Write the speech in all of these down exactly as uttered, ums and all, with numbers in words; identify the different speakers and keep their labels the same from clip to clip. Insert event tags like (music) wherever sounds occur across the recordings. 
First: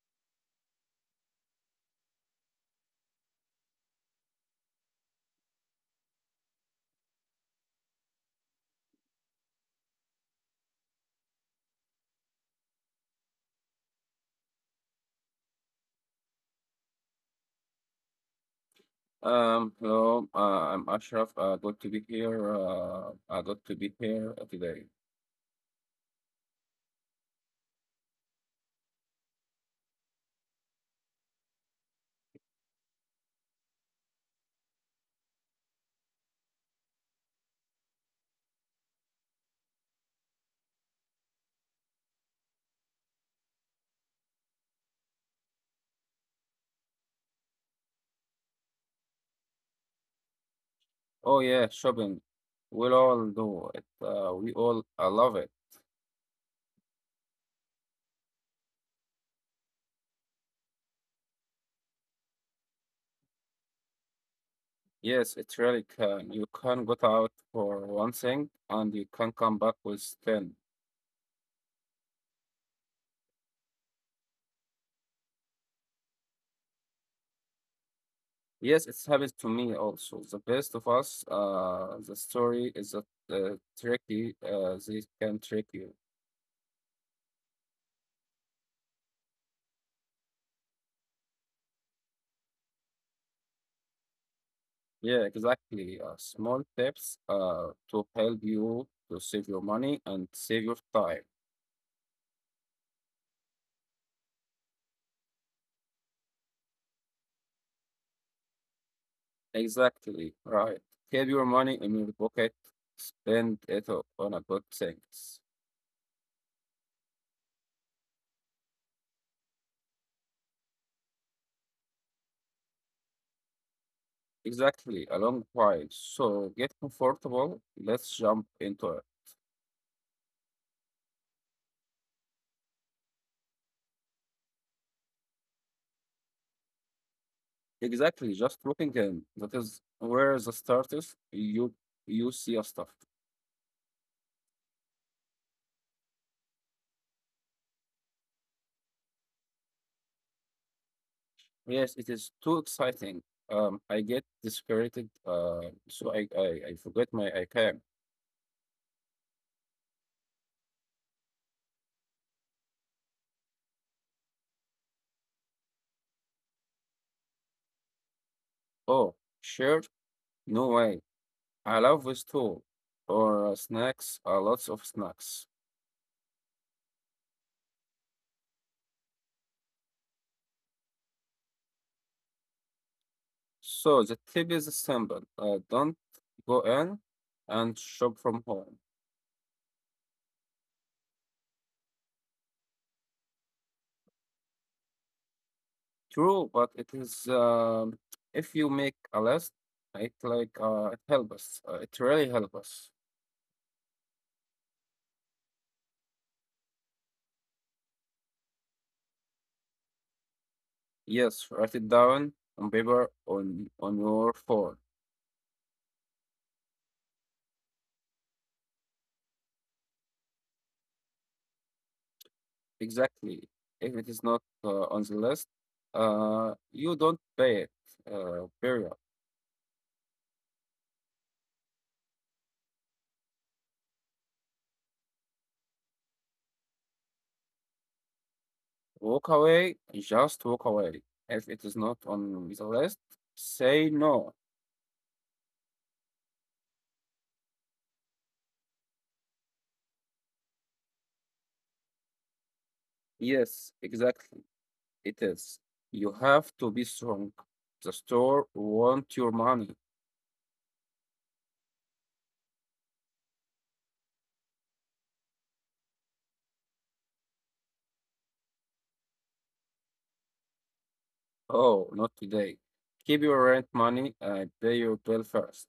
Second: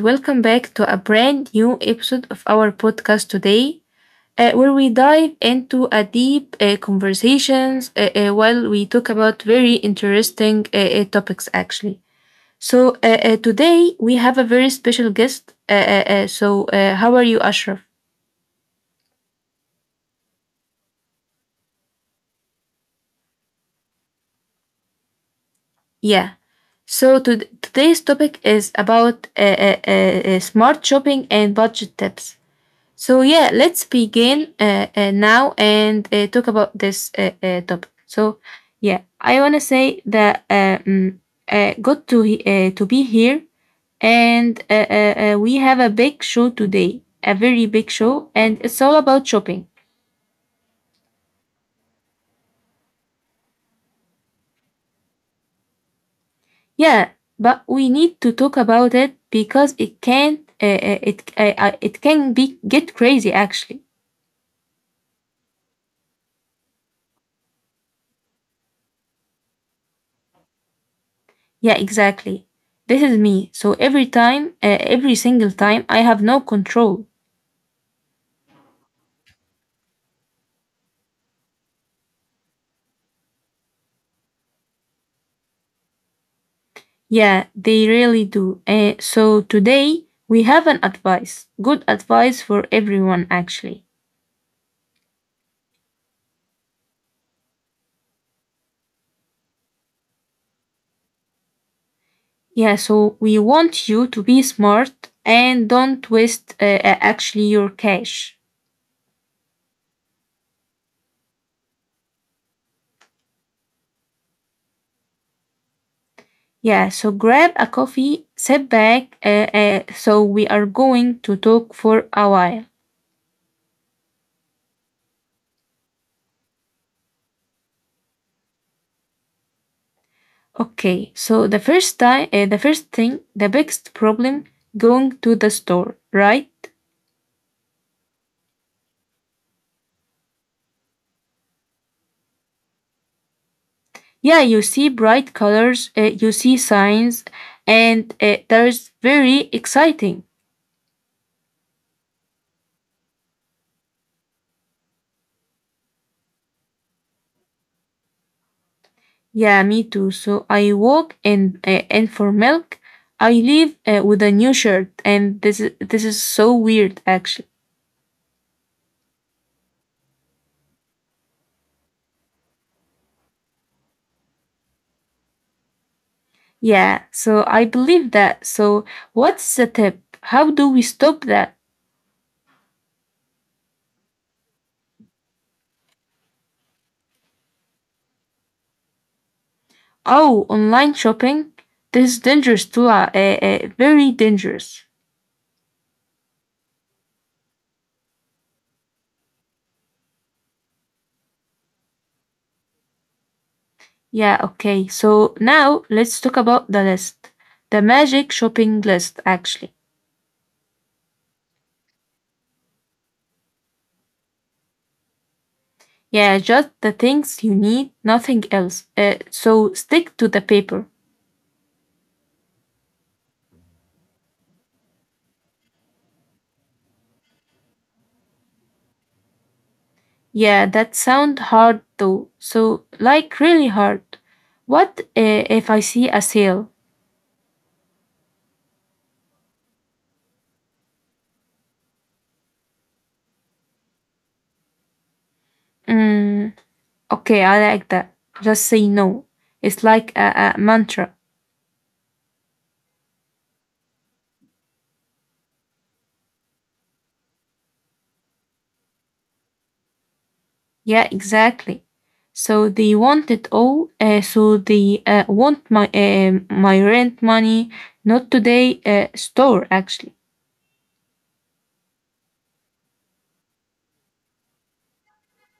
Speaker 1: welcome back to a brand new episode of our podcast today, uh, where we dive into a deep uh, conversations uh, uh, while we talk about very interesting uh, uh, topics, actually. So uh, uh, today we have a very special guest. Uh, uh, uh, so uh, how are you, Ashraf?
Speaker 2: Um, hello, uh, I'm Ashraf. Uh, good to be here. Uh, uh, good to be here today.
Speaker 1: Yeah. So to- today's topic is about uh, uh, uh, uh, smart shopping and budget tips. So yeah, let's begin uh, uh, now and uh, talk about this uh, uh, topic. So yeah, I wanna say that uh, mm, uh, good to he- uh, to be here, and uh, uh, uh, we have a big show today, a very big show, and it's all about shopping.
Speaker 2: Oh yeah, shopping. We'll all do it. Uh, we all uh, love it.
Speaker 1: Yeah, but we need to talk about it because it can uh, uh, it uh, uh, it can be get crazy actually.
Speaker 2: Yes, it really can. You can go out for one thing and you can come back with ten.
Speaker 1: Yeah, exactly. This is me. So every time, uh, every single time, I have no control.
Speaker 2: Yes, it's happened to me also. The best of us, uh, the story is that uh, tricky. Uh, they can trick you.
Speaker 1: Yeah, they really do. Uh, so today we have an advice, good advice for everyone actually.
Speaker 2: Yeah, exactly. Uh, small tips uh, to help you to save your money and save your time.
Speaker 1: Yeah, so we want you to be smart and don't waste uh, uh, actually your cash.
Speaker 2: Exactly, right. Keep your money in your pocket, spend it o- on a good things.
Speaker 1: Yeah, so grab a coffee, sit back. Uh, uh, so we are going to talk for a while.
Speaker 2: Exactly, a long while. So get comfortable. Let's jump into it.
Speaker 1: Okay, so the first time, uh, the first thing, the biggest problem going to the store, right?
Speaker 2: Exactly, just looking in. That is where the start is. You you see a stuff.
Speaker 1: Yeah, you see bright colors, uh, you see signs, and uh, there's very exciting.
Speaker 2: Yes, it is too exciting. Um, I get dispirited. Uh, so I I, I forget my I.
Speaker 1: Yeah, me too. So I walk in, uh, and for milk I leave, uh, with a new shirt, and this is this is so weird actually.
Speaker 2: Oh, sure. No way. I love this too. Or uh, snacks, uh, lots of snacks.
Speaker 1: Yeah, so I believe that. So what's the tip? How do we stop that?
Speaker 2: So the tip is simple. Uh, don't go in and shop from home.
Speaker 1: Oh, online shopping. This is dangerous too, uh, uh, uh, very dangerous.
Speaker 2: True, but it is um, if you make a list, it like uh, it help us. Uh, it really helps us.
Speaker 1: Yeah, okay. So now let's talk about the list. The magic shopping list, actually.
Speaker 2: Yes, write it down on paper on on your phone.
Speaker 1: Yeah, just the things you need, nothing else. Uh, so stick to the paper.
Speaker 2: Exactly. If it is not uh, on the list, uh, you don't pay it. Uh, period.
Speaker 1: Yeah, that sound hard though. So, like, really hard. What uh, if I see a sale?
Speaker 2: Walk away, just walk away. If it is not on the list, say no.
Speaker 1: Mm, okay, I like that. Just say no. It's like a, a mantra.
Speaker 2: Yes, exactly. It is. You have to be strong. The store want your money.
Speaker 1: Yeah, exactly. So they want it all. Uh, so they uh, want my um my rent money, not today. Uh, store actually.
Speaker 2: Oh, not today. Keep your rent money and pay your bill first.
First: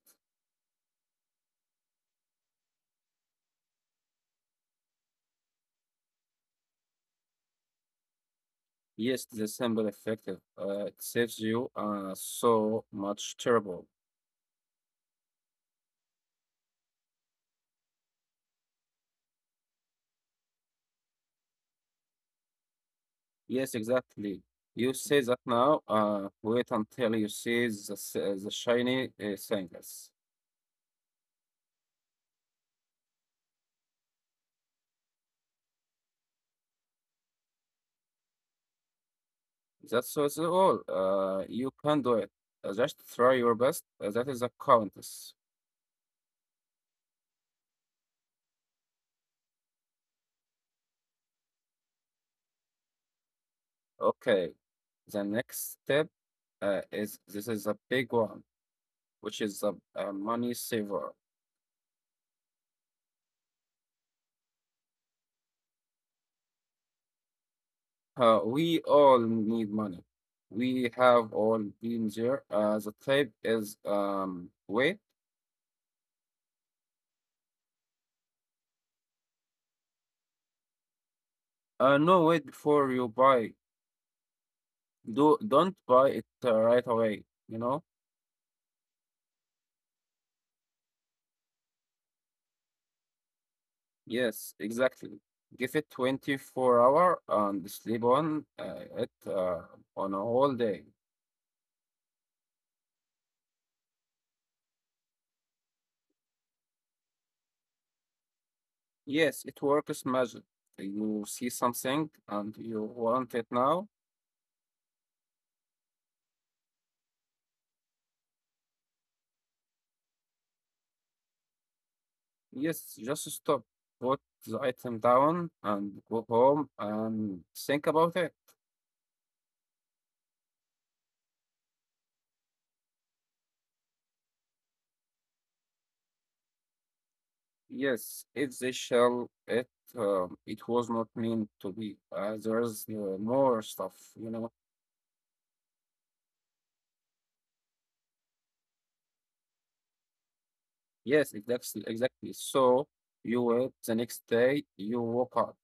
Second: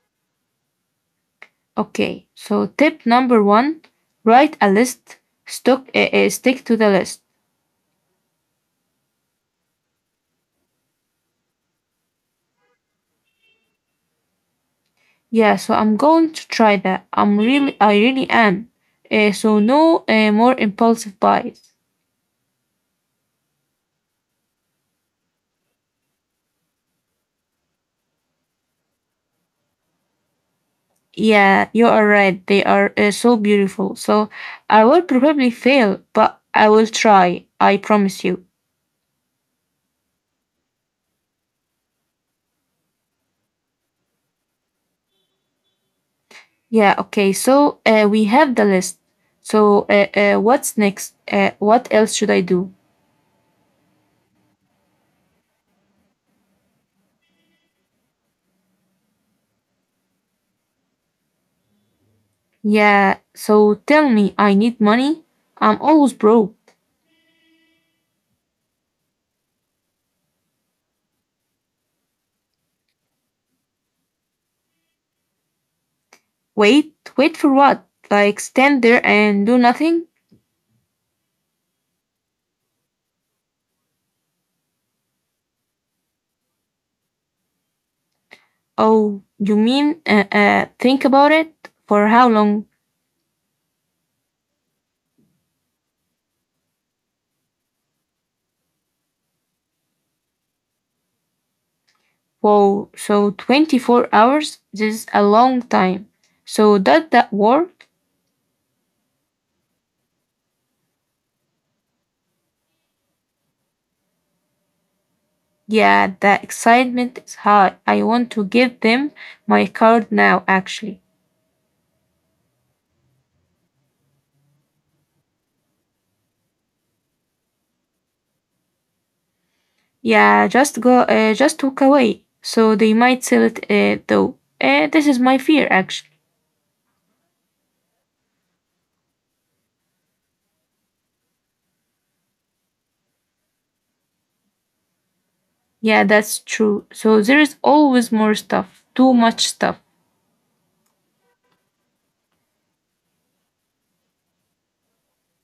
Speaker 1: Okay. So tip number one: write a list. Stock, uh, uh, stick to the list.
Speaker 2: Yes, the simple effective. Uh, it saves you uh, so much trouble.
Speaker 1: Yeah. So I'm going to try that. I'm really, I really am. Uh, so no uh, more impulsive buys.
Speaker 2: Yes, exactly. You say that now. Uh, wait until you see the, s- the shiny uh, things.
Speaker 1: Yeah, you are right. They are uh, so beautiful. So I will probably fail, but I will try. I promise you.
Speaker 2: That's all. all. Uh, you can do it. Uh, Just try your best. Uh, that is a countess.
Speaker 1: Yeah, okay. So uh, we have the list. So uh, uh, what's next? Uh, what else should I do?
Speaker 2: Okay. The next step uh, is this is a big one, which is a, a money saver.
Speaker 1: Yeah, so tell me, I need money. I'm always broke.
Speaker 2: Uh, we all need money. We have all been there. Uh, the type is um wait.
Speaker 1: Wait, wait for what? Like stand there and do nothing?
Speaker 2: Uh, no, wait before you buy. Do Don't buy it uh, right away. You know.
Speaker 1: Oh, you mean, uh, uh, think about it? For how long?
Speaker 2: Yes, exactly. Give it twenty-four hour and sleep on uh, it uh, on a whole day.
Speaker 1: Whoa, so twenty-four hours? This is a long time. So does that work?
Speaker 2: Yes, it works magic. You see something and you want it now.
Speaker 1: Yeah, the excitement is high. I want to give them my card now, actually.
Speaker 2: Yes, just stop, put the item down and go home and think about it.
Speaker 1: Yeah, just go, uh, just walk away. So they might sell it, uh, though. Uh, this is my fear, actually.
Speaker 2: Yes, if they shall it, um, it was not meant to be. Uh, there's uh, more stuff, you know.
Speaker 1: Yeah, that's true. So there is always more stuff, too much stuff.
Speaker 2: Yes, exactly, exactly. So you wait the next day, you woke up.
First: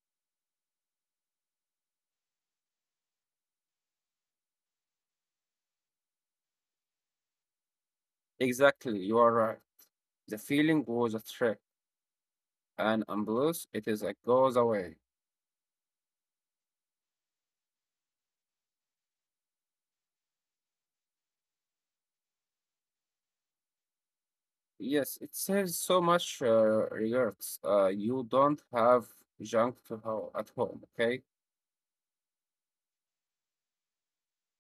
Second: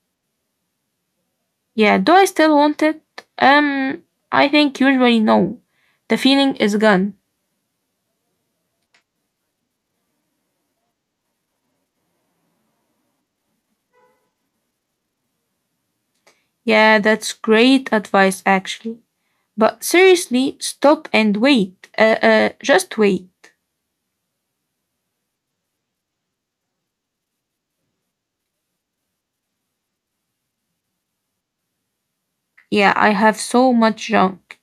Speaker 1: Yeah, do I still want it? Um, I think usually no. The feeling is gone.
Speaker 2: Exactly, you are right. The feeling was a trick, and unless it is it goes away.
Speaker 1: Yeah, that's great advice, actually. But seriously, stop and wait. Uh, uh, just wait.
Speaker 2: Yes, it saves so much uh, regrets. Uh, you don't have junk to ho at home, okay?
Speaker 1: Yeah, I have so much junk.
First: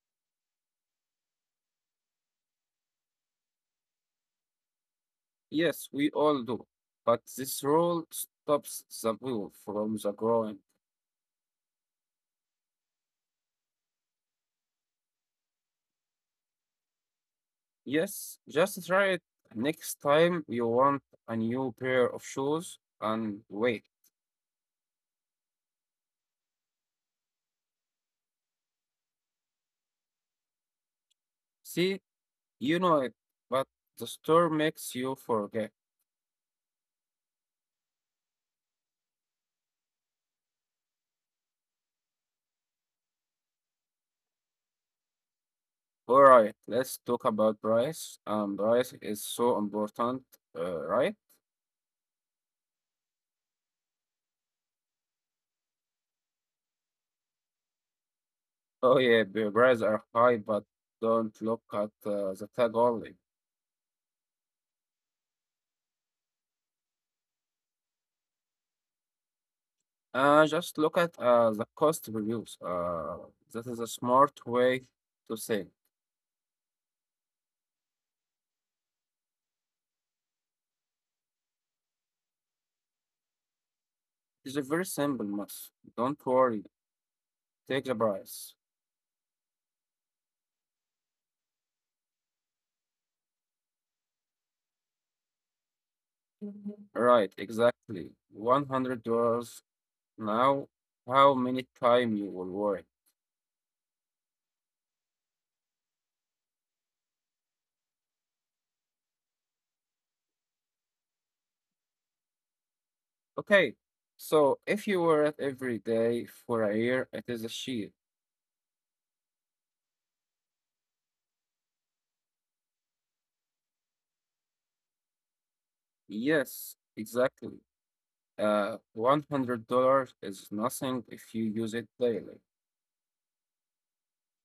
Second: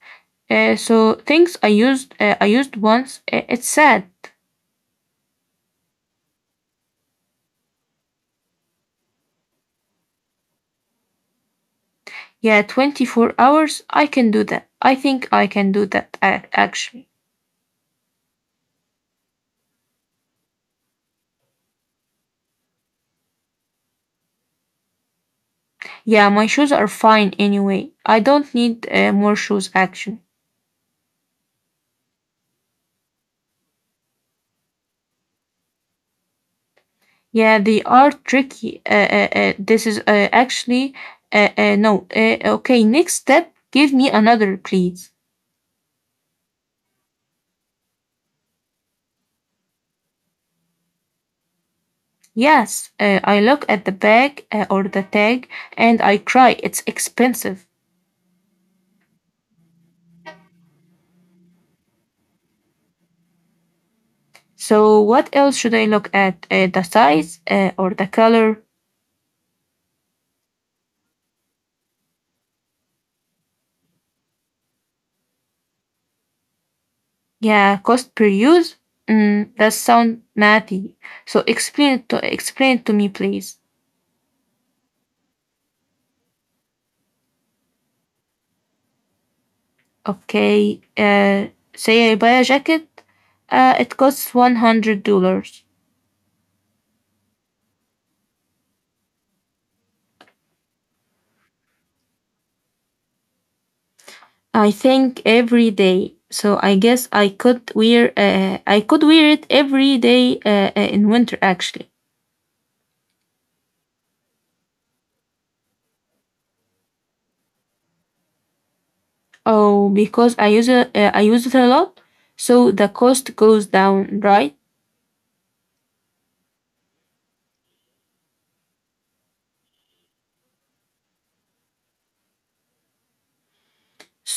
Speaker 1: Uh, so things I used, uh, I used once. Uh, it's sad.
Speaker 2: Yes, we all do. But this rule stops the will from the growing.
Speaker 1: Yeah, twenty-four hours. I can do that. I think I can do that ac- actually.
Speaker 2: Yes, just try it next time you want a new pair of shoes and wait.
Speaker 1: Yeah, my shoes are fine anyway. I don't need uh, more shoes actually.
Speaker 2: See, you know it, but the store makes you forget.
Speaker 1: Yeah, they are tricky. Uh, uh, uh, this is, uh, actually, uh, uh, no. Uh, okay, next step. Give me another, please.
Speaker 2: All right, let's talk about price. Um, price is so important, uh, right?
Speaker 1: Yes, uh, I look at the bag, uh, or the tag, and I cry. It's expensive.
Speaker 2: Oh yeah, the prices are high, but don't look at uh, the tag only.
Speaker 1: So what else should I look at? Uh, the size, uh, or the color?
Speaker 2: Uh, just look at uh, the cost reviews. Uh, that is a smart way to say.
Speaker 1: Yeah, cost per use? Mm, that sound mathy. So explain it to explain it to me, please.
Speaker 2: It's a very simple math. Don't worry, take the price.
Speaker 1: Okay. Uh, say I buy a jacket. Uh, it costs one hundred dollars.
Speaker 2: Right, exactly. one hundred dollars now. How many time you will work?
Speaker 1: I think every day. So I guess I could wear uh, I could wear it every day, uh, uh, in winter actually.
Speaker 2: Okay, so if you wear it every day for a year, it is a sheet.
Speaker 1: Oh, because I use it uh, I use it a lot, so the cost goes down, right?
Speaker 2: Yes, exactly. Uh, one hundred dollars is nothing if you use it daily.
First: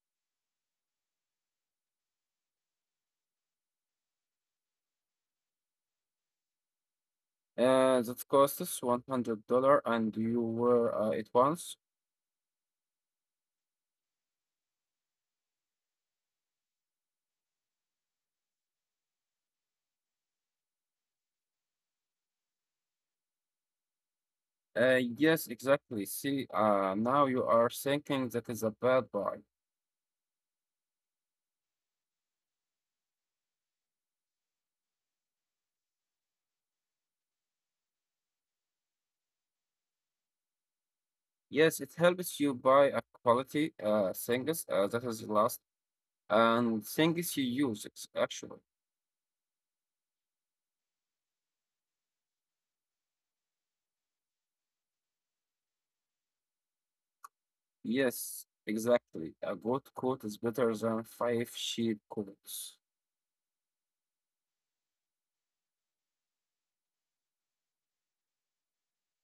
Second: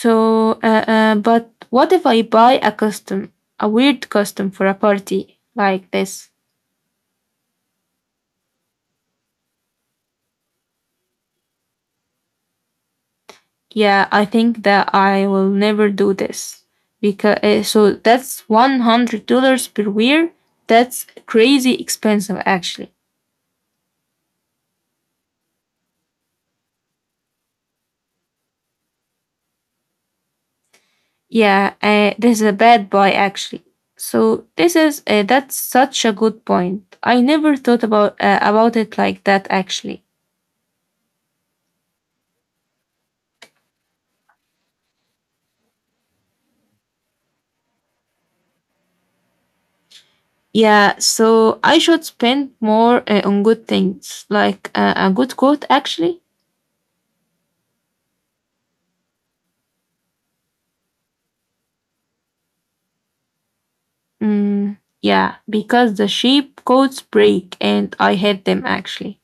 Speaker 1: So, uh, uh, but what if I buy a costume, a weird costume for a party like this?
Speaker 2: Uh, that costs one hundred dollars and you wear uh, it once.
Speaker 1: Yeah, I think that I will never do this because, uh, so that's one hundred dollars per wear. That's crazy expensive, actually.
Speaker 2: Uh, yes, exactly. See, uh, now you are thinking that is a bad buy.
Speaker 1: Yeah, uh, this is a bad buy, actually. So this is uh, That's such a good point. I never thought about uh, about it like that, actually.
Speaker 2: Yes, it helps you buy a quality uh, things uh, that is last and things you use, it's actually.
Speaker 1: Yeah, so I should spend more uh, on good things, like uh, a good coat, actually.
Speaker 2: Yes, exactly. A good coat is better than five cheap coats.
Speaker 1: Mm, yeah, because the sheep coats break and I hate them, actually.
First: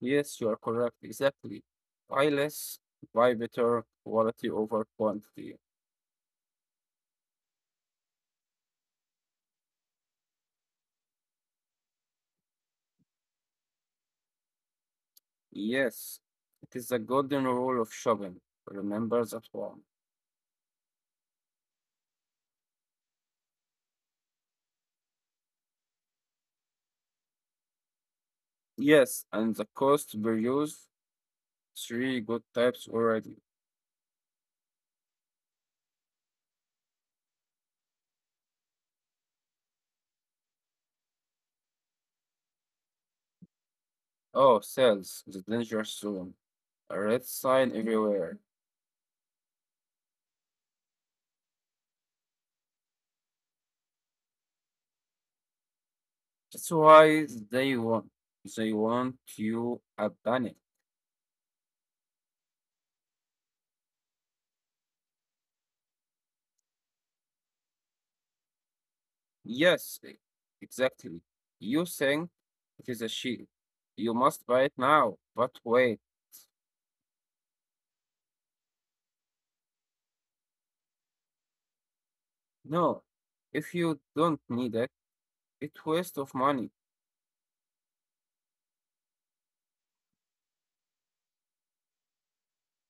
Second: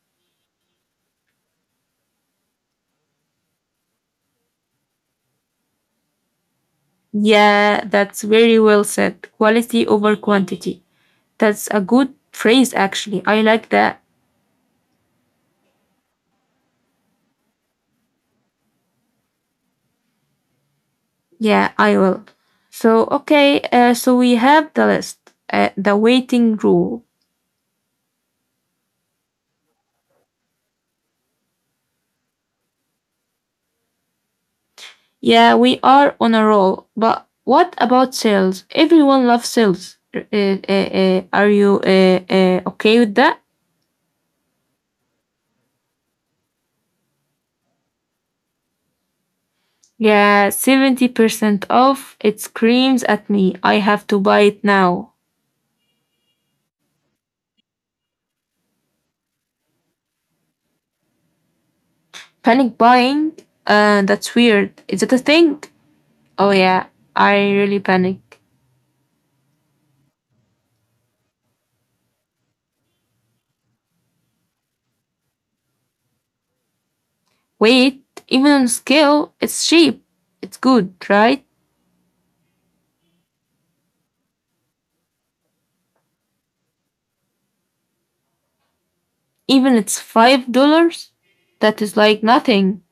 Speaker 2: Yes, you are correct. Exactly. Buy less, buy better, quality over quantity.
Speaker 1: Yeah, that's very well said. Quality over quantity. That's a good phrase, actually. I like that.
Speaker 2: Yes, it is the golden rule of shopping. Remember that one.
Speaker 1: Yeah, I will. So, okay, uh, so we have the list, uh, the waiting rule.
Speaker 2: Yes, and the cost per use, three good types already.
Speaker 1: Yeah, we are on a roll. But what about sales? Everyone loves sales. Uh, uh, uh, are you uh, uh, okay with that?
Speaker 2: Oh, sales, the danger zone. A red sign everywhere.
Speaker 1: Yeah, seventy percent off. It screams at me. I have to buy it now.
Speaker 2: That's why they want. They want you a panic.
Speaker 1: Panic buying? Uh, that's weird. Is it a thing? Oh, yeah. I really panic.
Speaker 2: Yes, e- exactly. You think it is a sheep. You must buy it now. But wait,
Speaker 1: Wait, even on scale, it's cheap. It's good, right?
Speaker 2: no. If you don't need it, it's waste of money.
Speaker 1: Even it's five dollars? That is like nothing.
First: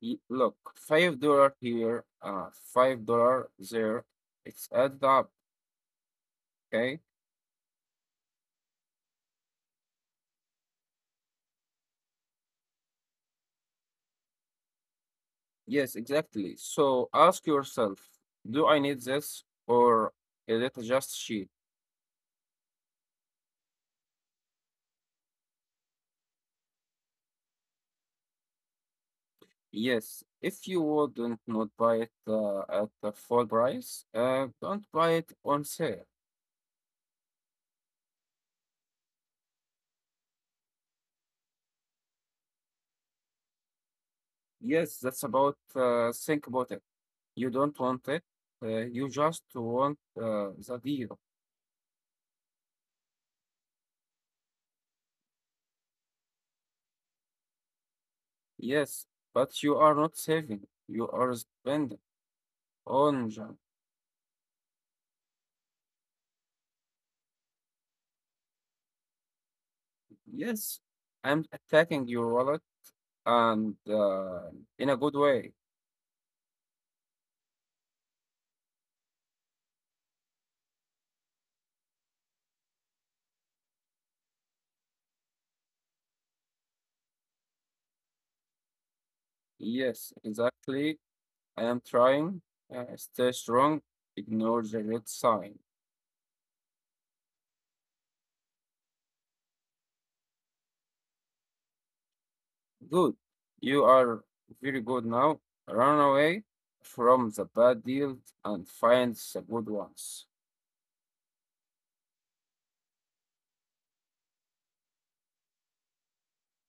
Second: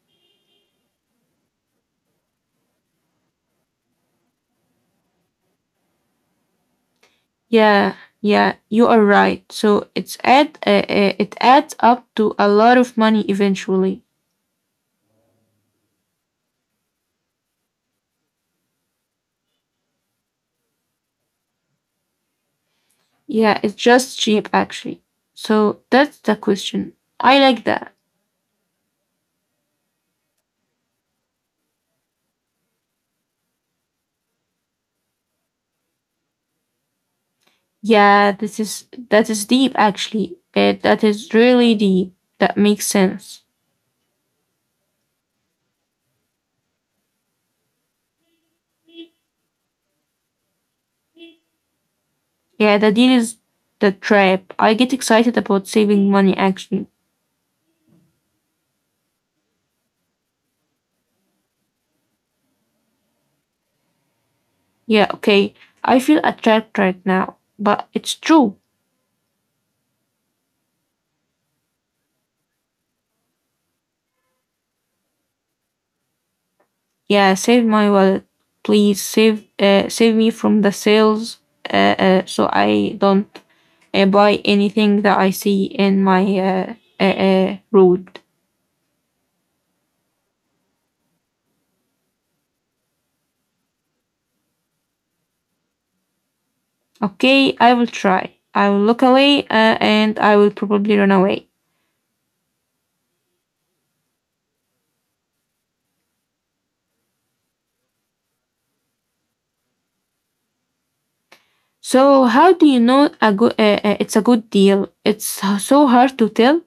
Speaker 2: Y- Look, five dollar here, uh, five dollar there. It's add up. Okay.
Speaker 1: Yeah, yeah, you are right. So it's add uh, uh, it adds up to a lot of money eventually.
Speaker 2: Yes, exactly. So ask yourself, do I need this or is it just sheep?
Speaker 1: Yeah, it's just cheap actually. So that's the question. I like that.
Speaker 2: Yes. If you wouldn't not buy it uh, at the full price, uh, don't buy it on sale.
Speaker 1: Yeah, this is that is deep actually. Uh, that is really deep. That makes sense.
Speaker 2: Yes, that's about uh, think about it. You don't want it. Uh, you just want uh, the deal.
Speaker 1: Yeah, the deal is the trap. I get excited about saving money actually.
Speaker 2: Yes, but you are not saving. You are spending on junk.
Speaker 1: Yeah, okay. I feel a trap right now, but it's true.
Speaker 2: Yes, I'm attacking your wallet and uh, in a good way.
Speaker 1: Yeah, save my wallet, please. Save, uh, save me from the sales, uh, uh, so I don't uh, buy anything that I see in my uh, uh, uh, road.
Speaker 2: Yes, exactly. I am trying. Uh, stay strong. Ignore the red sign.
Speaker 1: Okay, I will try. I will look away, uh, and I will probably run away.
Speaker 2: Good. You are very good now. Run away from the bad deals and find the good ones.
Speaker 1: So, how do you know a good? Uh, uh, it's a good deal. It's so so hard to tell.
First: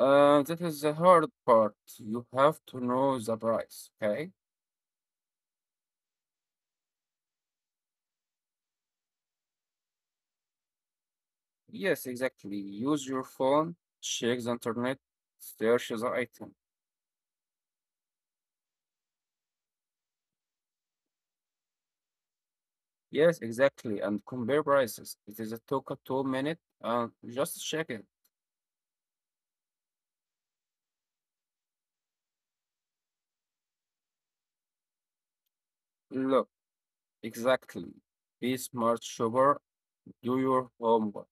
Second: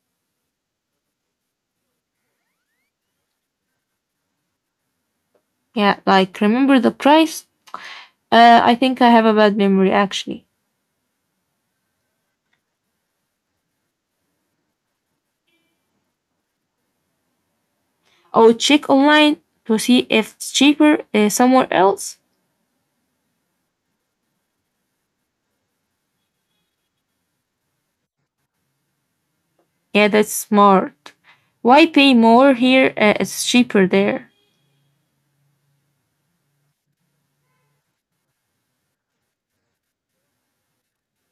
Speaker 2: Uh, that is the hard part. You have to know the price, okay?
Speaker 1: Yeah, like remember the price. Uh, I think I have a bad memory actually.
Speaker 2: Yes, exactly. Use your phone, check the internet, search the item.
Speaker 1: I would check online to see if it's cheaper, uh, somewhere else.
Speaker 2: Yes, exactly. And compare prices. It is a took a two minute and just check it.
Speaker 1: Yeah, that's smart. Why pay more here? Uh, it's cheaper there.
Speaker 2: Look, exactly. Be smart shopper. Do your homework.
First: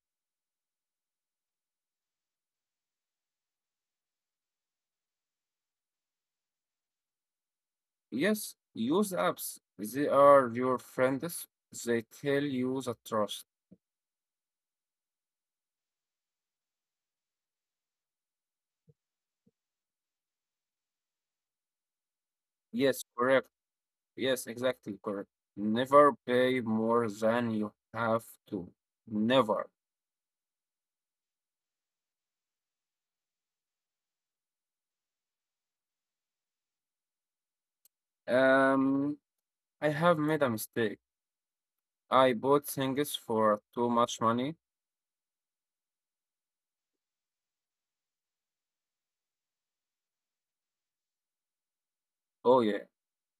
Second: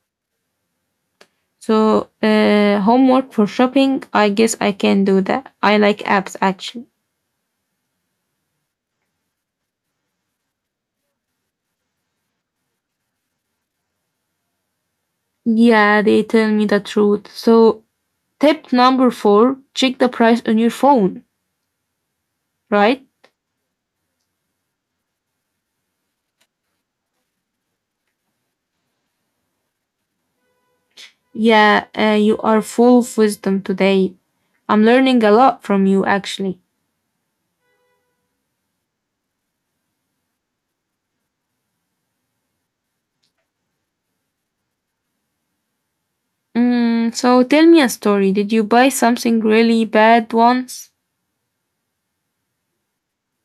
Speaker 1: So, uh, homework for shopping. I guess I can do that. I like apps actually.
Speaker 2: Yes, use apps. They are your friends. They tell you the trust.
Speaker 1: Yeah, they tell me the truth. So, tip number four, check the price on your phone, right?
Speaker 2: Yes, correct. Yes, exactly correct. Never pay more than you have to. Never.
Speaker 1: Yeah, uh, you are full of wisdom today. I'm learning a lot from you actually.
Speaker 2: Um, I have made a mistake. I bought things for too much money.
Speaker 1: Mm, so, tell me a story. Did you buy something really bad once?
Speaker 2: Oh yeah,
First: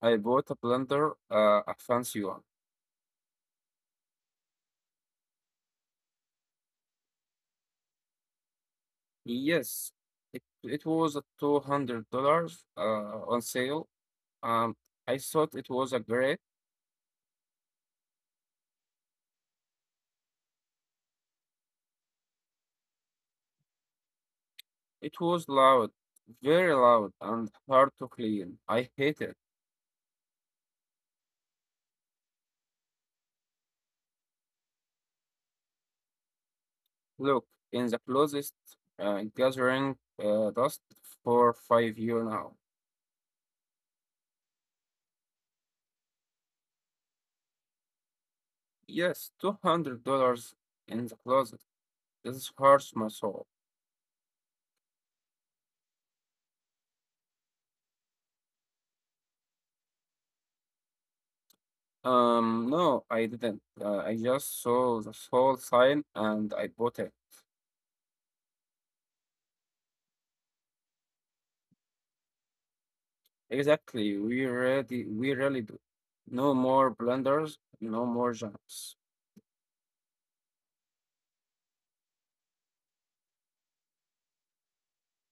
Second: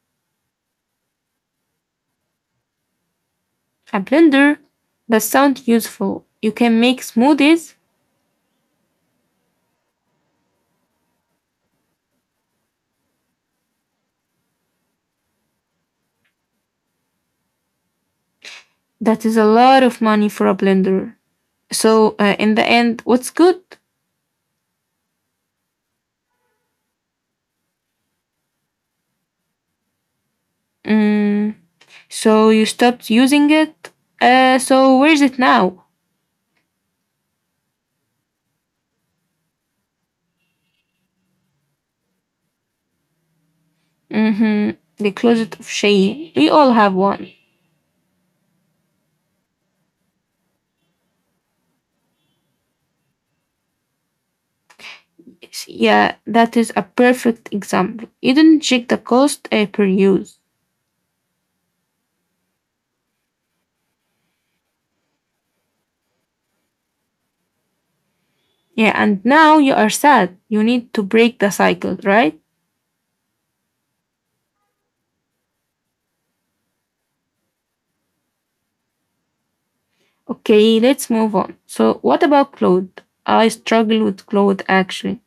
Speaker 2: I bought a blender, uh, a fancy one.
Speaker 1: A blender? That sounds useful. You can make smoothies?
Speaker 2: Yes, it it was a two hundred dollars uh on sale. Um, I thought it was a great.
Speaker 1: That is a lot of money for a blender. So, uh, in the end, what's good?
Speaker 2: It was loud, very loud, and hard to clean. I hate it.
Speaker 1: Mm, so, you stopped using it? Uh, so, where is it now?
Speaker 2: Look, in the closest uh, gathering uh, dust for five years now.
Speaker 1: Hmm. The closet of Shay. We all have one.
Speaker 2: Yes, two hundred dollars in the closet. This hurts my soul.
Speaker 1: Yeah, that is a perfect example. You didn't check the cost uh, per use.
Speaker 2: Um, no, I didn't. Uh, I just saw the soul sign and I bought it.
Speaker 1: Yeah, and now you are sad. You need to break the cycle, right?
Speaker 2: Exactly, we really, we really do. No more blunders, no more jumps.
Speaker 1: Okay, let's move on. So, what about clothes? I struggle with clothes actually.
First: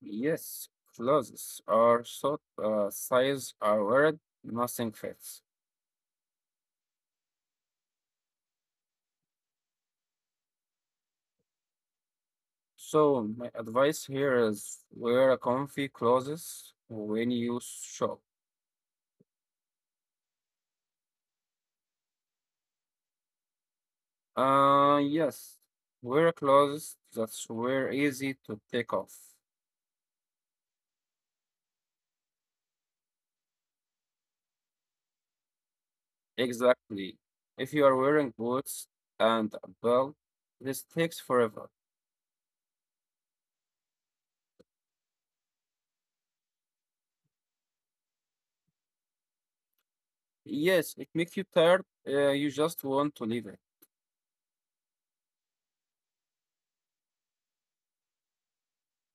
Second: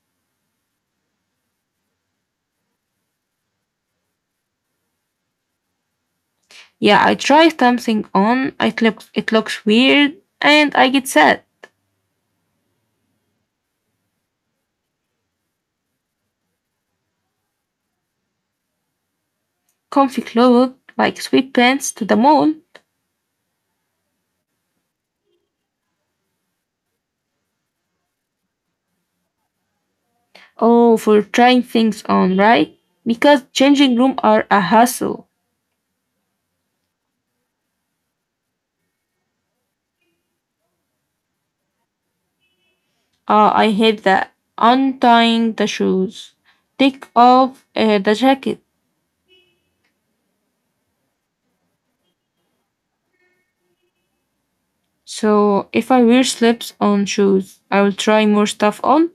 Speaker 2: Yes, clothes are sought, uh, size are weird, nothing fits.
Speaker 1: Yeah, I try something on, it looks it looks weird, and I get sad.
Speaker 2: So my advice here is wear a comfy clothes when you shop.
Speaker 1: Comfy clothes like sweatpants to the mall.
Speaker 2: Uh, yes, wear clothes that were easy to take off.
Speaker 1: Oh, for trying things on, right? Because changing room are a hassle.
Speaker 2: Exactly. If you are wearing boots and a belt, this takes forever.
Speaker 1: Ah, I hate that. Untying the shoes, take off uh, the jacket.
Speaker 2: Yes, it makes you tired. Uh, you just want to leave it.
Speaker 1: So if I wear slips on shoes, I will try more stuff on.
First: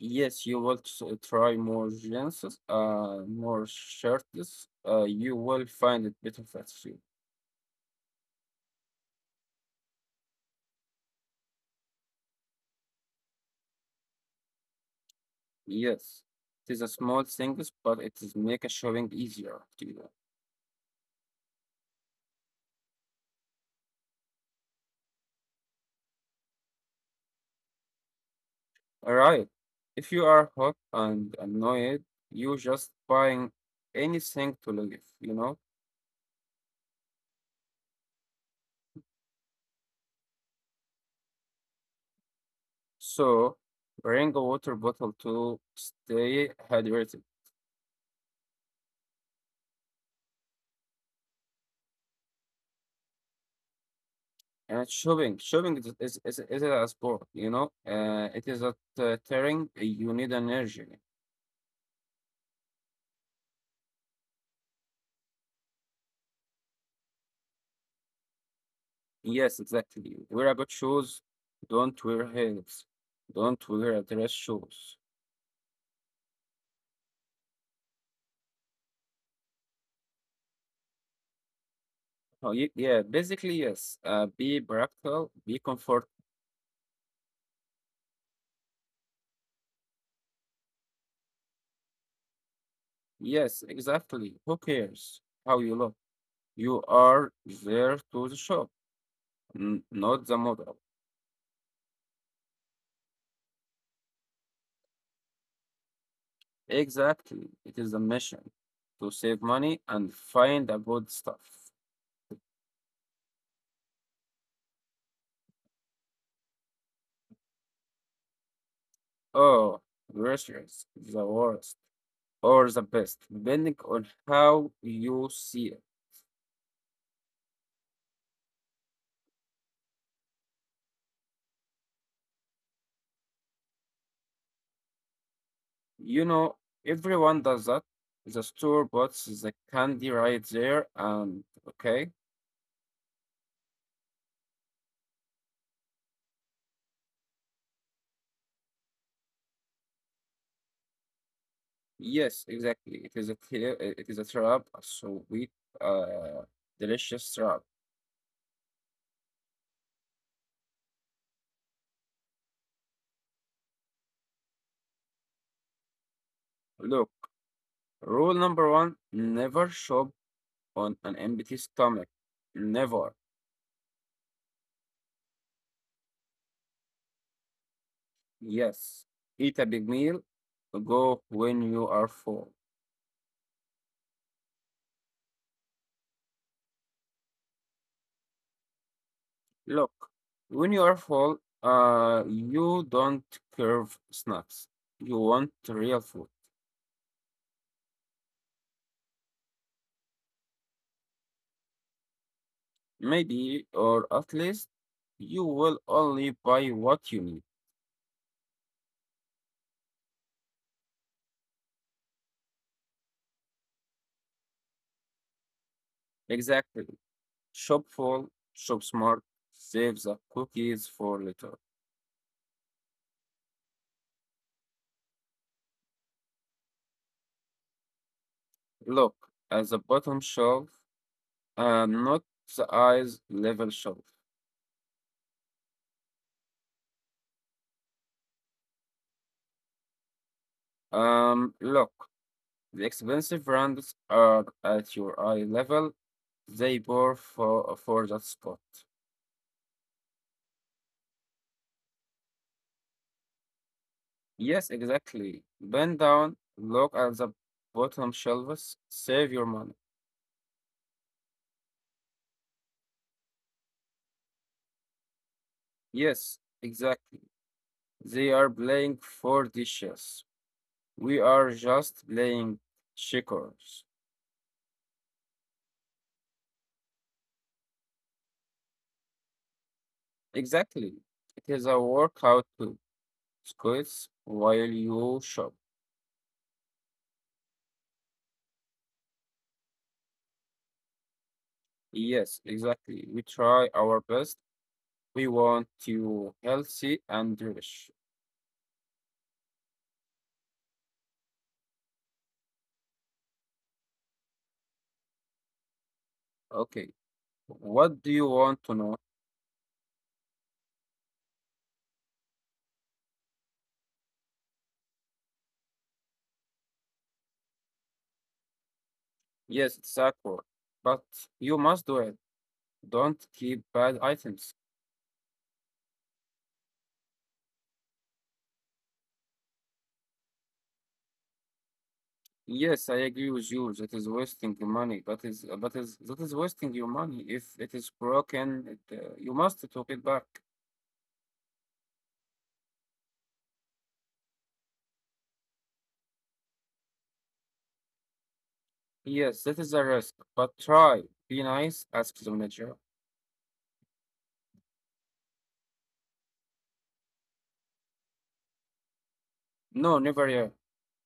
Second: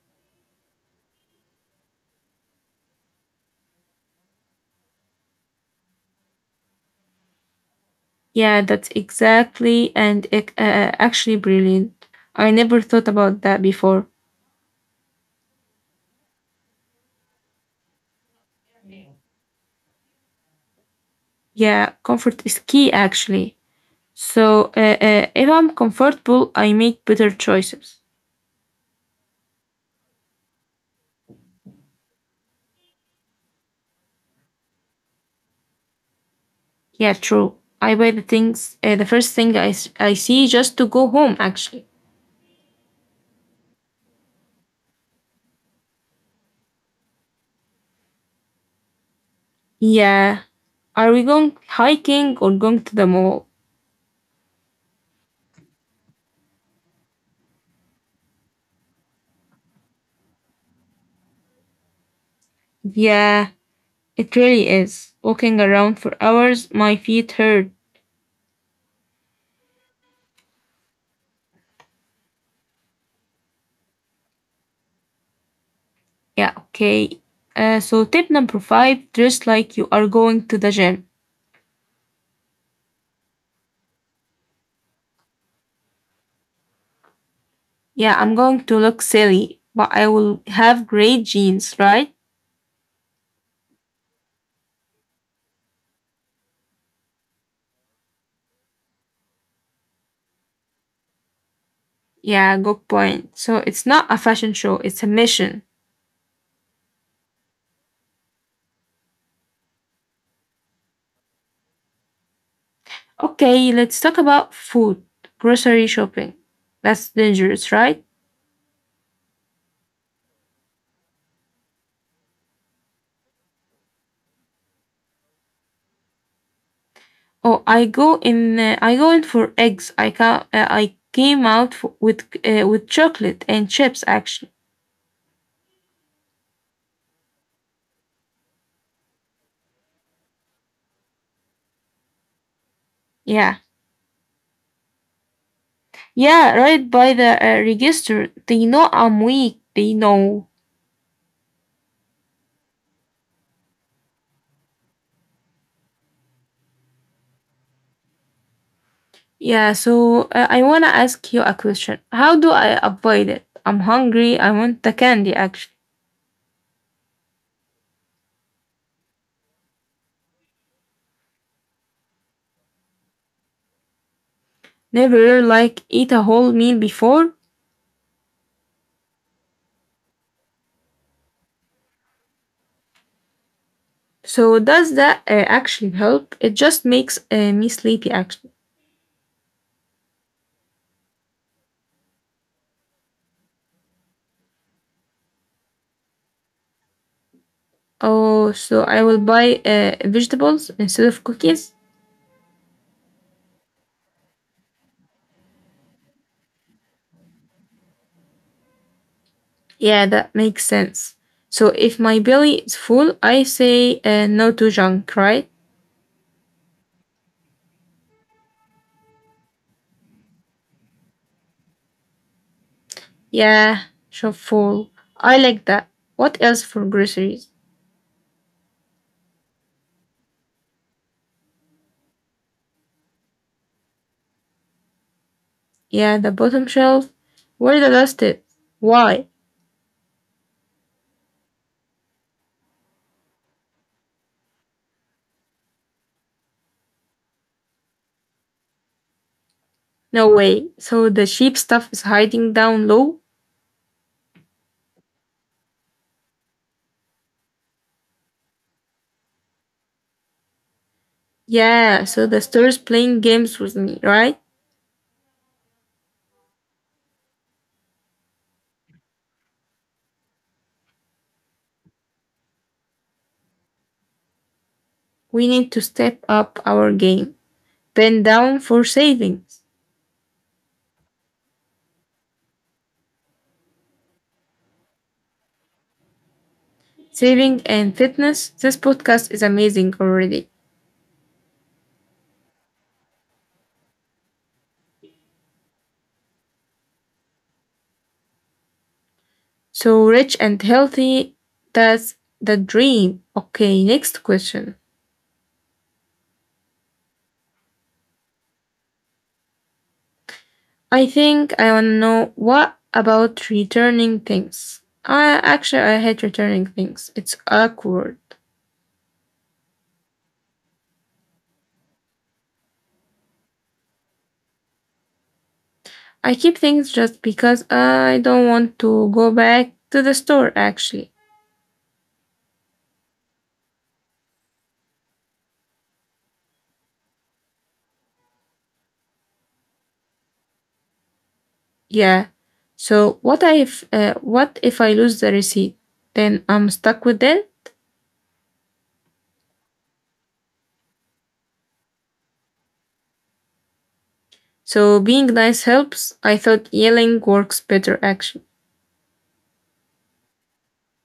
Speaker 2: Yes, you will t- try more jeans, uh, more shirts. Uh, you will find it better fits you.
Speaker 1: Yeah, that's exactly and ec- uh, uh, actually brilliant. I never thought about that before.
Speaker 2: Yes, it is a small things, but it is make a shopping easier to you.
Speaker 1: Yeah, comfort is key actually. So uh, uh, if I'm comfortable, I make better choices.
Speaker 2: All right. If you are hot and annoyed, you just buying anything to live, you know.
Speaker 1: Yeah, true. I buy the things, uh, The first thing I, s- I see just to go home actually.
Speaker 2: So bring a water bottle to stay hydrated.
Speaker 1: Yeah. Are we going hiking or going to the mall?
Speaker 2: And shopping, shopping is is is, is a sport, you know. Uh, it is a t- tiring. You need energy.
Speaker 1: Yeah, it really is. Walking around for hours, my feet hurt.
Speaker 2: Yes, exactly. Wear a good shoes. Don't wear heels. Don't wear a dress shoes.
Speaker 1: Yeah, okay. Uh, so tip number five, dress like you are going to the gym.
Speaker 2: Oh, ye- yeah, basically, yes. Uh, be practical, be comfort.
Speaker 1: Yeah, I'm going to look silly, but I will have great jeans, right?
Speaker 2: Yes, exactly. Who cares how you look? You are there to the shop, n- not the model.
Speaker 1: Yeah, good point. So it's not a fashion show, it's a mission.
Speaker 2: Exactly. It is a mission to save money and find a good stuff.
Speaker 1: Okay, let's talk about food, grocery shopping. That's dangerous, right?
Speaker 2: Oh, groceries, the worst or the best, depending on how you see it.
Speaker 1: Oh, I go in. Uh, I go in for eggs. I ca- uh, I came out for, with uh, with chocolate and chips. Actually,
Speaker 2: You know, everyone does that. The store puts the candy right there, and okay,
Speaker 1: yeah, yeah, right by the uh, register. They know I'm weak. They know.
Speaker 2: yes, exactly. It is a tra- it is a trap, a sweet, uh, delicious trap.
Speaker 1: Yeah, so uh, I want to ask you a question. How do I avoid it? I'm hungry. I want the candy actually.
Speaker 2: Look, rule number one: never shop on an empty stomach. Never.
Speaker 1: Never really like eat a whole meal before.
Speaker 2: Yes, eat a big meal. Go when you are full.
Speaker 1: So does that uh, actually help? It just makes uh, me sleepy actually.
Speaker 2: Look, when you are full, uh, you don't crave snacks. You want real food.
Speaker 1: Oh, so I will buy uh, vegetables instead of cookies?
Speaker 2: Maybe, or at least you will only buy what you need.
Speaker 1: Yeah, that makes sense. So if my belly is full, I say uh, no to junk, right?
Speaker 2: Exactly. Shop full, shop smart, save the cookies for later.
Speaker 1: Yeah, shop full. I like that. What else for groceries?
Speaker 2: Look at the bottom shelf and not the eyes level shelf.
Speaker 1: Yeah, the bottom shelf. Where the dust is? Why?
Speaker 2: Um, look, the expensive brands are at your eye level. They bore for for that spot.
Speaker 1: No way. So the cheap stuff is hiding down low?
Speaker 2: Yes, exactly. Bend down, look at the bottom shelves, save your money.
Speaker 1: Yeah, so the store is playing games with me, right?
Speaker 2: Yes, exactly. They are playing for dishes. We are just playing checkers.
Speaker 1: We need to step up our game. Pen down for savings.
Speaker 2: Exactly. It is a workout too. Squats while you shop.
Speaker 1: Saving and fitness. This podcast is amazing already.
Speaker 2: Yes, exactly. We try our best. We want you healthy and rich.
Speaker 1: So rich and healthy. That's the dream. Okay, next question.
Speaker 2: Okay. What do you want to know?
Speaker 1: I think I want to know what about returning things? I actually I hate returning things. It's awkward.
Speaker 2: Yes, it's awkward, but you must do it. Don't keep bad items.
Speaker 1: I keep things just because I don't want to go back to the store actually.
Speaker 2: Yes, I agree with you. That is wasting your money. That is that is that is wasting your money. If it is broken, it, uh, you must take it back.
Speaker 1: Yeah. So what if uh, what if I lose the receipt? Then I'm stuck with it.
Speaker 2: Yes, that is a risk. But try. Be nice. Ask the manager.
Speaker 1: So being nice helps. I thought yelling works better actually.
Speaker 2: No, never yeah.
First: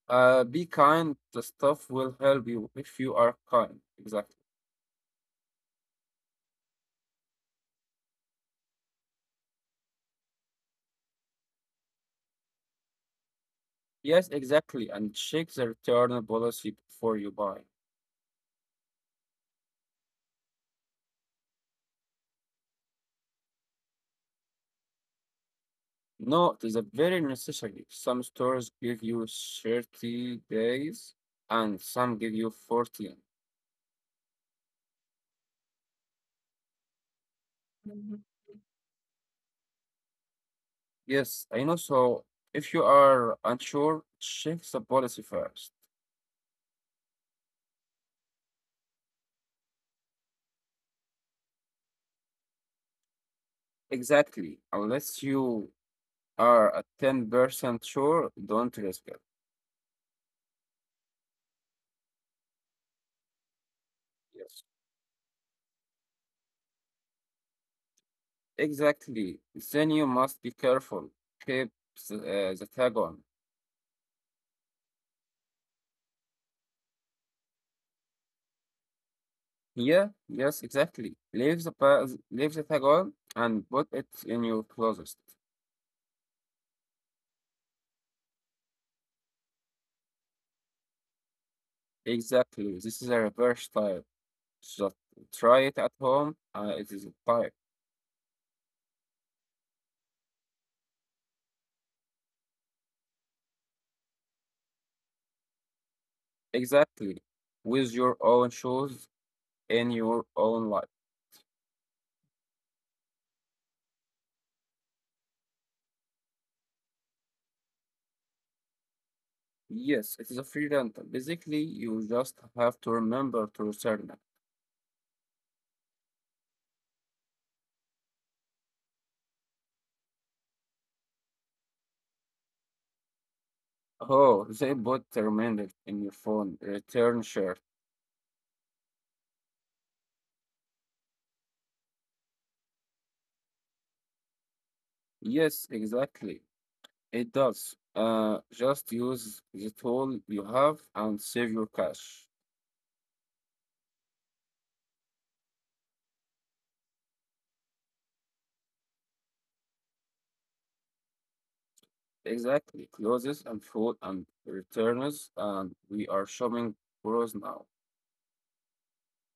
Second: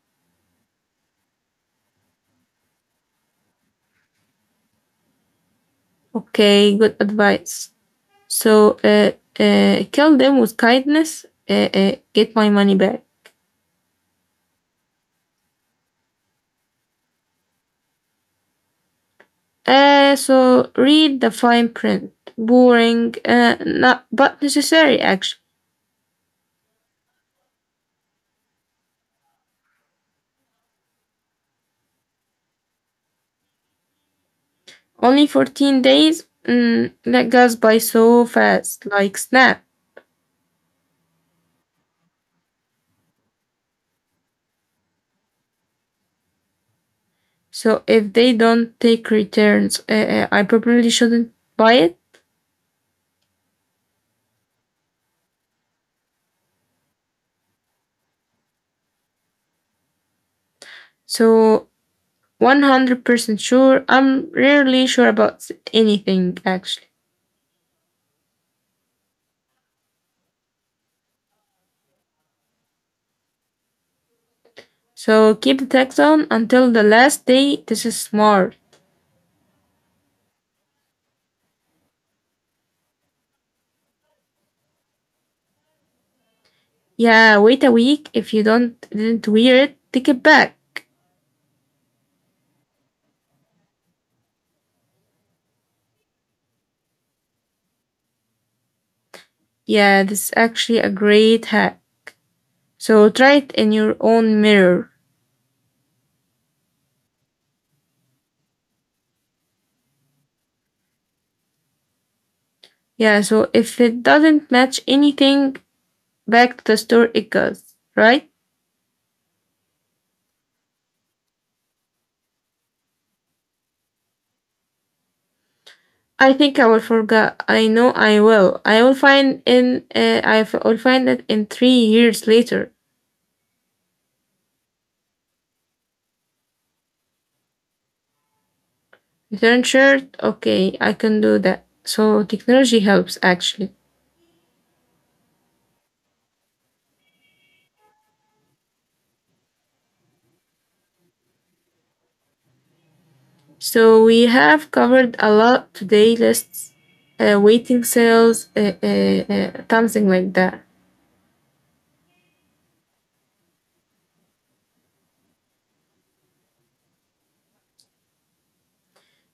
Speaker 2: Uh, be kind. The stuff will help you if you are kind. Exactly.
Speaker 1: Okay, good advice. So uh, uh, kill them with kindness. Uh, uh, get my money back.
Speaker 2: Yes, exactly. And check the return policy before you buy.
Speaker 1: Uh, so read the fine print. Boring, uh, not, but necessary actually.
Speaker 2: No, it is a very necessary. Some stores give you thirty days, and some give you fourteen.
Speaker 1: Only fourteen days? Mm, that goes by so fast, like snap.
Speaker 2: Yes, I know. So if you are unsure, check the policy first.
Speaker 1: So if they don't take returns, uh, uh, I probably shouldn't buy it.
Speaker 2: Exactly. Unless you are at ten percent sure, don't risk it.
Speaker 1: So one hundred percent sure, I'm
Speaker 2: Yes.
Speaker 1: rarely sure about anything actually.
Speaker 2: Exactly. Then you must be careful. Keep the, uh, the tag on.
Speaker 1: So keep the tax on until the last day. This is smart.
Speaker 2: Yeah, yes, exactly. Leave the pa- leave the tag on and put it in your closet.
Speaker 1: Yeah, wait a week. If you don't didn't wear it, take it back.
Speaker 2: Exactly. This is a reverse type. So try it at home. Uh, it is a type.
Speaker 1: Yeah, that's actually a great hack. So try it in your own mirror.
Speaker 2: Exactly. With your own shoes in your own life.
Speaker 1: Yeah, so if it doesn't match anything, back to the store it goes, right?
Speaker 2: Yes, it is a free rental. Basically, you just have to remember to return it.
Speaker 1: I think I will forget. I know I will. I will find in. Uh, I f- will find it in three years later.
Speaker 2: Oh, they put remainder in your phone return shirt.
Speaker 1: Return shirt. Okay, I can do that. So technology helps actually.
Speaker 2: Yes, exactly. It does. Uh, just use the tool you have and save your cash.
Speaker 1: So we have covered a lot today. Lists, uh, waiting sales, uh, uh, uh, something like that.
Speaker 2: Exactly. Clothes and food and returns, and we are shopping pros now.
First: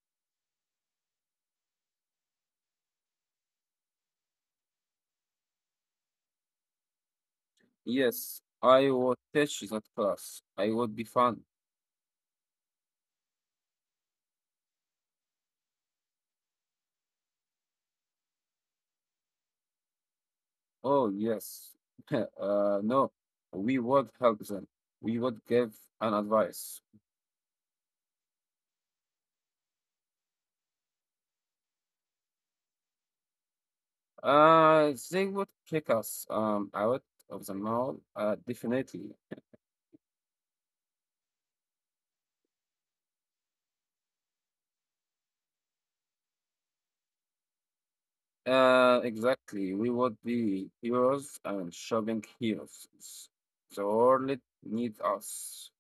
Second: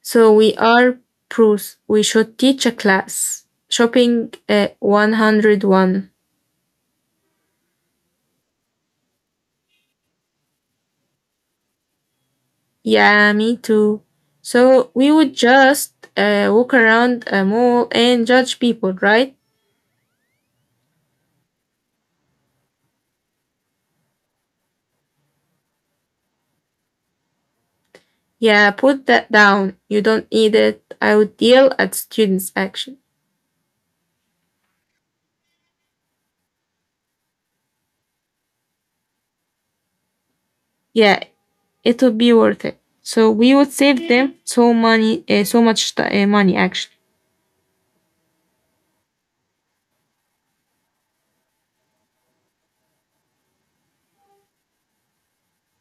Speaker 1: So we are pros. We should teach a class. Shopping uh, one hundred one.
Speaker 2: Yes, I would teach that class. I would be fun.
Speaker 1: Yeah, me too. So we would just uh, walk around a mall and judge people, right?
Speaker 2: Oh, yes. (laughs) Uh, no, we would help them. We would give an advice.
Speaker 1: Yeah, put that down. You don't need it. I would yell at students' action.
Speaker 2: Uh, they would kick us um, out of the mall, uh, definitely.
Speaker 1: Yeah, it would be worth it. So we would save them so money, uh, so much t- uh, money actually.
Speaker 2: Uh, exactly. We would be heroes and shopping heroes. The world needs us.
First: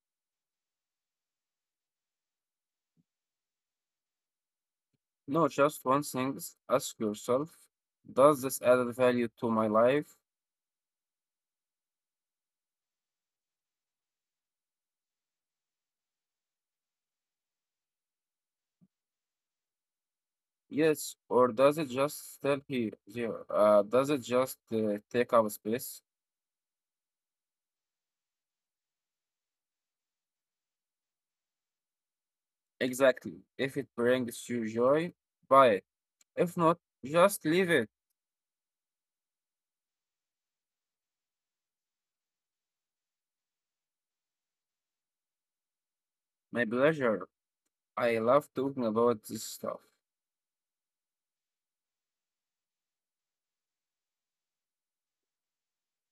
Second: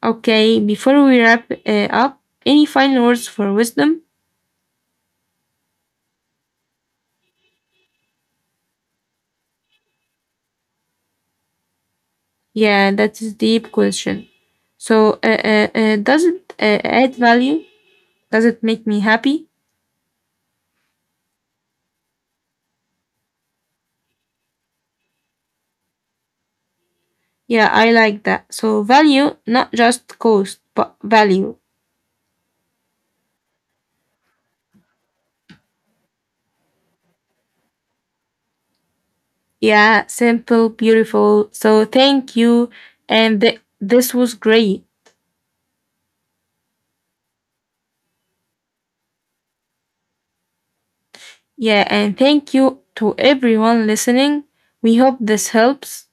Speaker 1: Okay, before we wrap uh, up, any final words for wisdom?
Speaker 2: No, just one thing. Ask yourself, does this add value to my life?
Speaker 1: Yeah, that's a deep question. So, uh, uh, uh, does it uh, add value? Does it make me happy?
Speaker 2: Yes, or does it just stay here? There? Uh, does it just uh, take up space?
Speaker 1: Yeah, I like that. So, value, not just cost, but value.
Speaker 2: Exactly. If it brings you joy, buy it. If not, just leave it.
Speaker 1: Yeah, simple, beautiful. So, thank you. And th- this was great.
Speaker 2: My pleasure. I love talking about this stuff.
Speaker 1: Yeah, and thank you to everyone listening. We hope this helps.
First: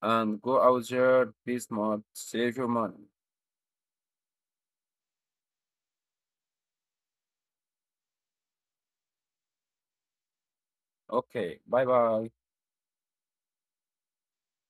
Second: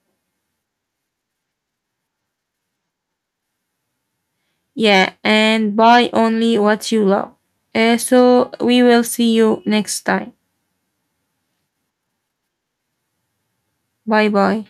Speaker 2: And go out there, be smart, save your money.
Speaker 1: Yeah, and buy only what you love. Uh, so, we will see you next time.
Speaker 2: Okay, bye bye.
Speaker 1: Bye bye.